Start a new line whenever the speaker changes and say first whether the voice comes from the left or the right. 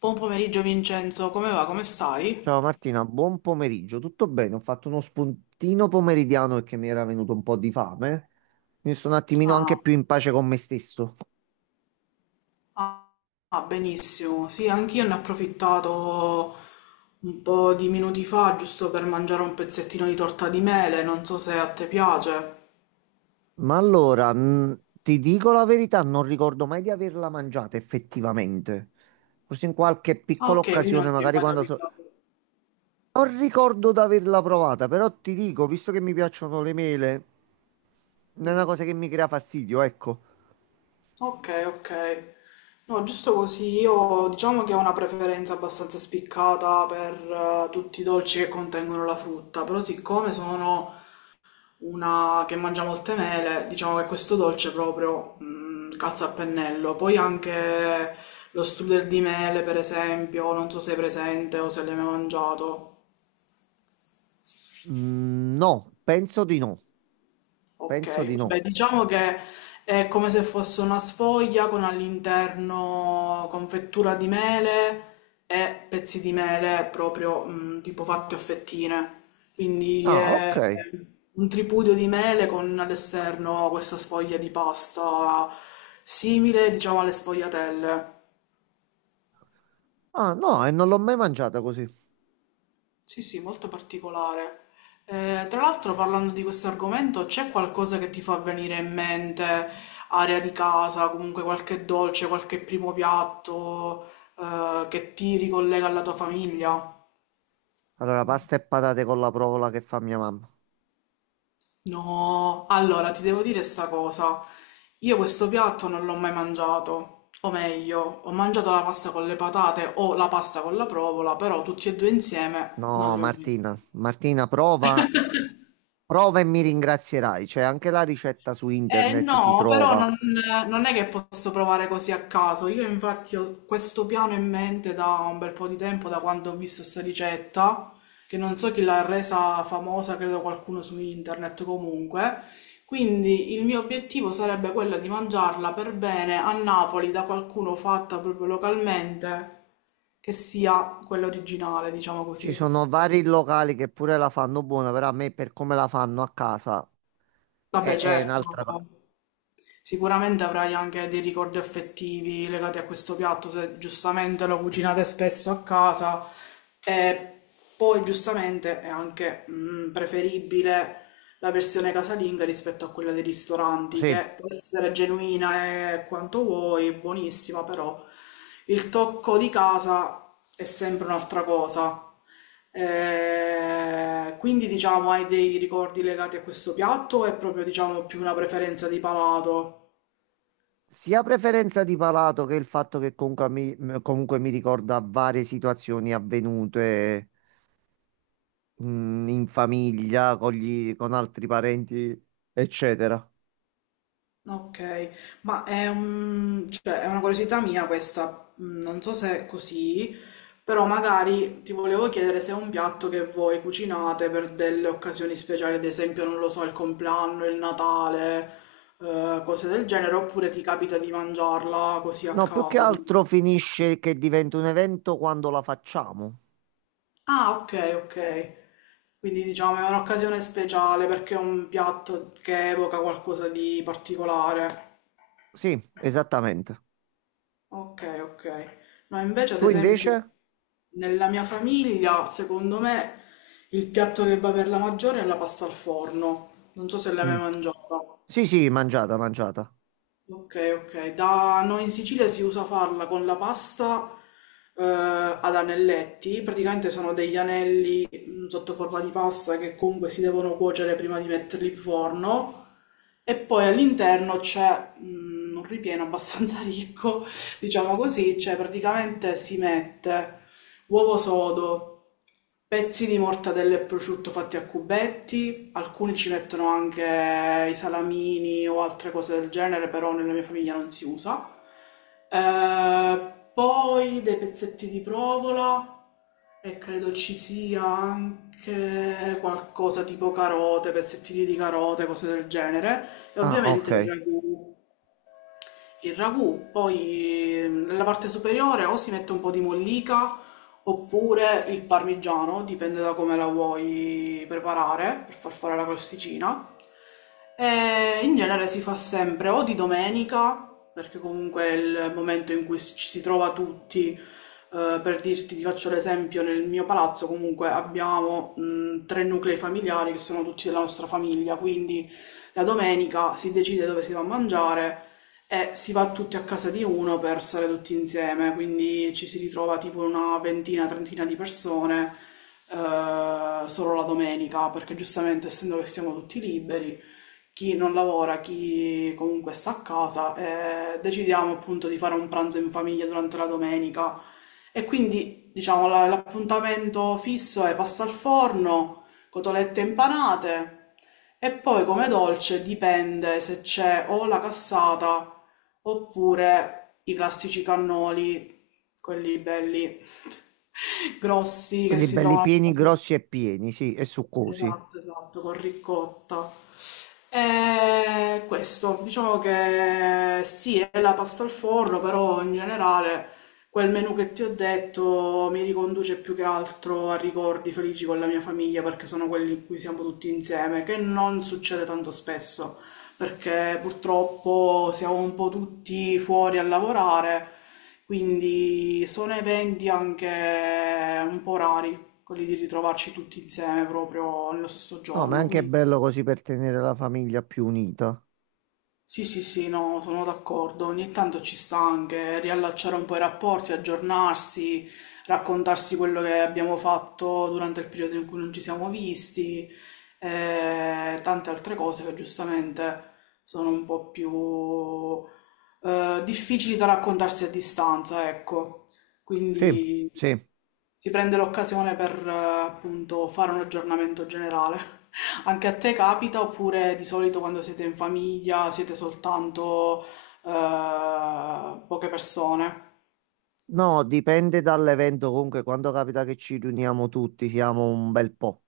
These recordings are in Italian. left: Buon pomeriggio Vincenzo, come va? Come stai?
right: Ciao Martina, buon pomeriggio. Tutto bene? Ho fatto uno spuntino pomeridiano perché mi era venuto un po' di fame. Mi sono un attimino anche
left: Ah,
right: più in pace con me stesso.
left: ah, ah, benissimo. Sì, anch'io ne ho approfittato un po' di minuti fa, giusto per mangiare un pezzettino di torta di mele, non so se a te piace.
right: Ma allora, ti dico la verità, non ricordo mai di averla mangiata effettivamente. Forse in qualche
left: Ah,
right: piccola
left: ok, quindi
right: occasione,
left: non ti è
right: magari
left: mai
right: quando so...
left: capitato.
right: Non ricordo di averla provata, però ti dico, visto che mi piacciono le mele, non è una
left: Mm.
right: cosa che mi crea fastidio, ecco.
left: Ok, ok. No, giusto così, io diciamo che ho una preferenza abbastanza spiccata per tutti i dolci che contengono la frutta, però siccome sono una che mangia molte mele, diciamo che questo dolce proprio calza a pennello. Poi anche lo strudel di mele, per esempio, non so se è presente o se l'hai mai mangiato.
right: Mm, no, penso di no. Penso di
left: Ok, beh,
right: no.
left: diciamo che è come se fosse una sfoglia con all'interno confettura di mele e pezzi di mele proprio tipo fatti a fettine. Quindi
right: Ah,
left: è
right: ok.
left: un tripudio di mele con all'esterno questa sfoglia di pasta simile, diciamo, alle sfogliatelle.
right: Ah, no, e non l'ho mai mangiata così.
left: Sì, sì, molto particolare. Tra l'altro, parlando di questo argomento, c'è qualcosa che ti fa venire in mente, area di casa, comunque qualche dolce, qualche primo piatto, che ti ricollega alla tua famiglia?
right: Allora, pasta e patate con la provola che fa mia mamma.
left: No, allora ti devo dire sta cosa. Io questo piatto non l'ho mai mangiato, o meglio, ho mangiato la pasta con le patate o la pasta con la provola, però tutti e due insieme non
right: No,
left: li ho mai.
right: Martina, Martina, prova, prova e mi ringrazierai. C'è anche la ricetta su
left: Eh
right: internet, si
left: no, però
right: trova.
left: non è che posso provare così a caso. Io infatti ho questo piano in mente da un bel po' di tempo, da quando ho visto questa ricetta, che non so chi l'ha resa famosa, credo qualcuno su internet comunque. Quindi il mio obiettivo sarebbe quello di mangiarla per bene a Napoli da qualcuno fatta proprio localmente, che sia quella originale, diciamo
right: Ci sono
left: così.
right: vari locali che pure la fanno buona, però a me per come la fanno a casa
left: Vabbè,
right: è
left: certo.
right: un'altra cosa.
left: Sicuramente avrai anche dei ricordi affettivi legati a questo piatto, se giustamente lo cucinate spesso a casa e poi giustamente è anche preferibile la versione casalinga rispetto a quella dei ristoranti,
right: Sì,
left: che può essere genuina e quanto vuoi, buonissima, però il tocco di casa è sempre un'altra cosa. Quindi diciamo, hai dei ricordi legati a questo piatto o è proprio diciamo più una preferenza di palato?
right: sia preferenza di palato che il fatto che comunque comunque mi ricorda varie situazioni avvenute, in famiglia, con altri parenti, eccetera.
left: Ok, ma cioè, è una curiosità mia questa, non so se è così, però magari ti volevo chiedere se è un piatto che voi cucinate per delle occasioni speciali, ad esempio, non lo so, il compleanno, il Natale, cose del genere, oppure ti capita di mangiarla così a
right: No, più che
left: caso.
right: altro finisce che diventa un evento quando la facciamo.
left: Ah, ok, ok. Quindi diciamo è un'occasione speciale perché è un piatto che evoca qualcosa di particolare.
right: Sì, esattamente.
left: Ok, ok. No, invece, ad
right: Tu
left: esempio,
right: invece?
left: nella mia famiglia, secondo me, il piatto che va per la maggiore è la pasta al forno. Non so se l'hai
right: Mm.
left: mai mangiata.
right: Sì, sì, mangiata, mangiata.
left: Ok, ok. Da noi in Sicilia si usa farla con la pasta ad anelletti, praticamente sono degli anelli sotto forma di pasta che comunque si devono cuocere prima di metterli in forno e poi all'interno c'è un ripieno abbastanza ricco, diciamo così, cioè praticamente si mette uovo sodo, pezzi di mortadella e prosciutto fatti a cubetti, sì, alcuni ci mettono anche i salamini o altre cose del genere, però nella mia famiglia non si usa. Poi dei pezzetti di provola e credo ci sia anche qualcosa tipo carote, pezzettini di carote, cose del genere. E
right: Ah,
left: ovviamente
right: ok.
left: il ragù, poi nella parte superiore o si mette un po' di mollica oppure il parmigiano, dipende da come la vuoi preparare per far fare la crosticina. E in genere si fa sempre o di domenica, perché comunque è il momento in cui ci si trova tutti. Per dirti, ti faccio l'esempio, nel mio palazzo comunque abbiamo tre nuclei familiari che sono tutti della nostra famiglia, quindi la domenica si decide dove si va a mangiare e si va tutti a casa di uno per stare tutti insieme, quindi ci si ritrova tipo una ventina, trentina di persone solo la domenica, perché giustamente essendo che siamo tutti liberi, chi non lavora, chi comunque sta a casa, decidiamo appunto di fare un pranzo in famiglia durante la domenica. E quindi, diciamo, l'appuntamento fisso è pasta al forno, cotolette impanate. E poi come dolce dipende se c'è o la cassata oppure i classici cannoli, quelli belli grossi che
right: Quelli
left: si
right: belli
left: trovano.
right: pieni, grossi e pieni, sì, e succosi.
left: Esatto, esatto, con ricotta. E questo, diciamo che sì, è la pasta al forno, però in generale quel menù che ti ho detto mi riconduce più che altro a ricordi felici con la mia famiglia perché sono quelli in cui siamo tutti insieme, che non succede tanto spesso perché purtroppo siamo un po' tutti fuori a lavorare, quindi sono eventi anche un po' rari, quelli di ritrovarci tutti insieme proprio nello stesso
right: No, ma è
left: giorno,
right: anche
left: quindi.
right: bello così per tenere la famiglia più unita.
left: Sì, sì, sì, no, sono d'accordo. Ogni tanto ci sta anche riallacciare un po' i rapporti, aggiornarsi, raccontarsi quello che abbiamo fatto durante il periodo in cui non ci siamo visti, e tante altre cose che giustamente sono un po' più difficili da raccontarsi a distanza, ecco.
right: Sì,
left: Quindi
right: sì.
left: si prende l'occasione per appunto fare un aggiornamento generale. Anche a te capita oppure di solito quando siete in famiglia siete soltanto poche persone?
right: No, dipende dall'evento. Comunque, quando capita che ci riuniamo tutti, siamo un bel po'.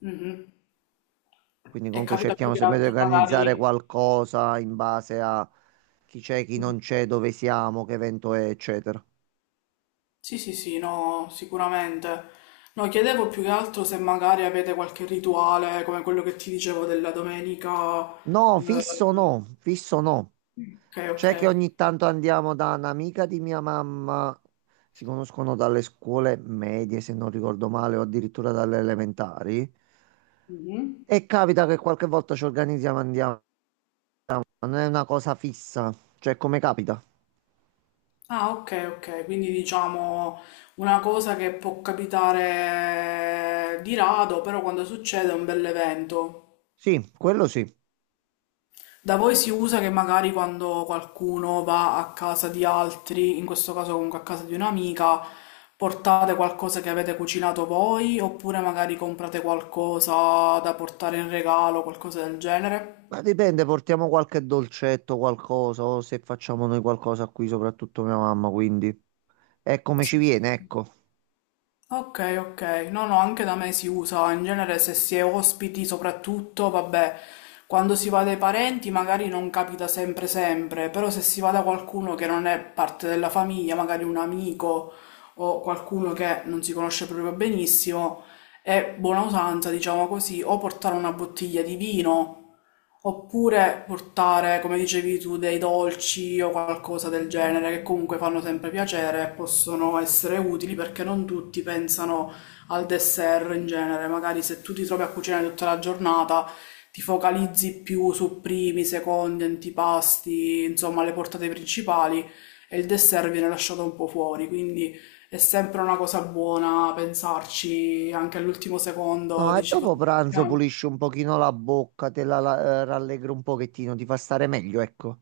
left: Mhm.
right: Quindi
left: E
right: comunque
left: capita più
right: cerchiamo
left: che
right: sempre di
left: altro
right: organizzare
left: magari...
right: qualcosa in base a chi c'è, chi non c'è, dove siamo, che evento è, eccetera.
left: Sì, sì, sì, no, sicuramente. No, chiedevo più che altro se magari avete qualche rituale come quello che ti dicevo della domenica.
right: No,
left: eh,
right: fisso no, fisso no.
left: Ok, ok.
right: C'è che ogni tanto andiamo da un'amica di mia mamma, si conoscono dalle scuole medie, se non ricordo male, o addirittura dalle elementari.
left: Mhm.
right: E capita che qualche volta ci organizziamo e andiamo, ma non è una cosa fissa, cioè come capita.
left: Ah, ok, ok, quindi diciamo una cosa che può capitare di rado, però quando succede è un bell'evento.
right: Sì, quello sì.
left: Da voi si usa che magari quando qualcuno va a casa di altri, in questo caso comunque a casa di un'amica, portate qualcosa che avete cucinato voi, oppure magari comprate qualcosa da portare in regalo, qualcosa del genere?
right: Ma dipende, portiamo qualche dolcetto, qualcosa, o se facciamo noi qualcosa qui, soprattutto mia mamma, quindi è come ci
left: Sì.
right: viene, ecco.
left: Ok, ok. No, no, anche da me si usa. In genere se si è ospiti, soprattutto, vabbè, quando si va dai parenti magari non capita sempre sempre, però se si va da qualcuno che non è parte della famiglia, magari un amico o qualcuno che non si conosce proprio benissimo, è buona usanza, diciamo così, o portare una bottiglia di vino. Oppure portare, come dicevi tu, dei dolci o qualcosa del genere che comunque fanno sempre piacere e possono essere utili perché non tutti pensano al dessert in genere. Magari se tu ti trovi a cucinare tutta la giornata, ti focalizzi più su primi, secondi, antipasti, insomma, le portate principali e il dessert viene lasciato un po' fuori. Quindi è sempre una cosa buona pensarci anche all'ultimo secondo,
right: No, e
left: dici cosa
right: dopo pranzo
left: facciamo?
right: pulisci un pochino la bocca, rallegri un pochettino, ti fa stare meglio, ecco.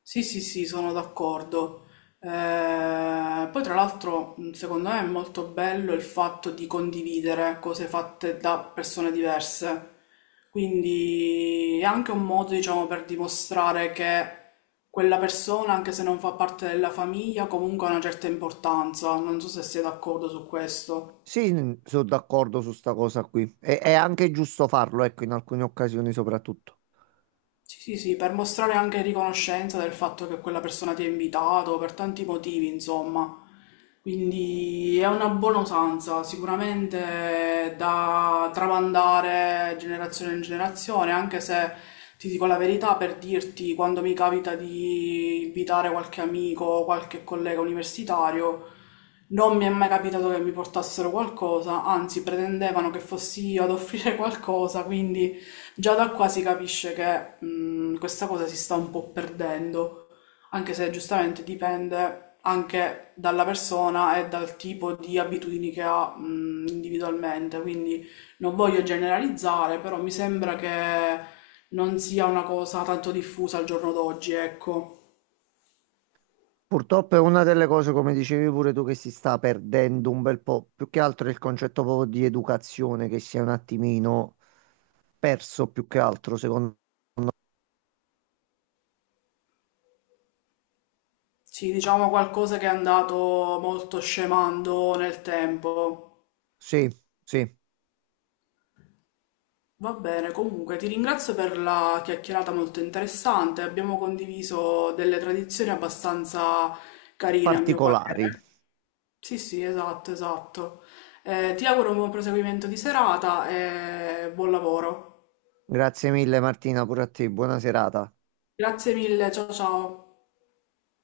left: Sì, sì, sì, sono d'accordo. Poi tra l'altro, secondo me è molto bello il fatto di condividere cose fatte da persone diverse. Quindi è anche un modo, diciamo, per dimostrare che quella persona, anche se non fa parte della famiglia, comunque ha una certa importanza. Non so se sei d'accordo su questo.
right: Sì, sono d'accordo su sta cosa qui. E, è anche giusto farlo, ecco, in alcune occasioni soprattutto.
left: Sì, sì, sì, per mostrare anche riconoscenza del fatto che quella persona ti ha invitato per tanti motivi, insomma. Quindi è una buona usanza, sicuramente da tramandare generazione in generazione, anche se ti dico la verità per dirti, quando mi capita di invitare qualche amico o qualche collega universitario, non mi è mai capitato che mi portassero qualcosa, anzi pretendevano che fossi io ad offrire qualcosa, quindi... Già da qua si capisce che questa cosa si sta un po' perdendo, anche se giustamente dipende anche dalla persona e dal tipo di abitudini che ha individualmente. Quindi non voglio generalizzare, però mi sembra che non sia una cosa tanto diffusa al giorno d'oggi, ecco.
right: Purtroppo è una delle cose, come dicevi pure tu, che si sta perdendo un bel po'. Più che altro è il concetto proprio di educazione, che si è un attimino perso più che altro, secondo me.
left: Sì, diciamo qualcosa che è andato molto scemando nel tempo.
right: Sì, sì,
left: Va bene, comunque ti ringrazio per la chiacchierata molto interessante. Abbiamo condiviso delle tradizioni abbastanza carine, a mio
right: particolari.
left: parere. Sì, sì, esatto, esatto. Ti auguro un buon proseguimento di serata e buon lavoro.
right: Grazie mille Martina, pure a te, buona serata.
left: Grazie mille, ciao ciao.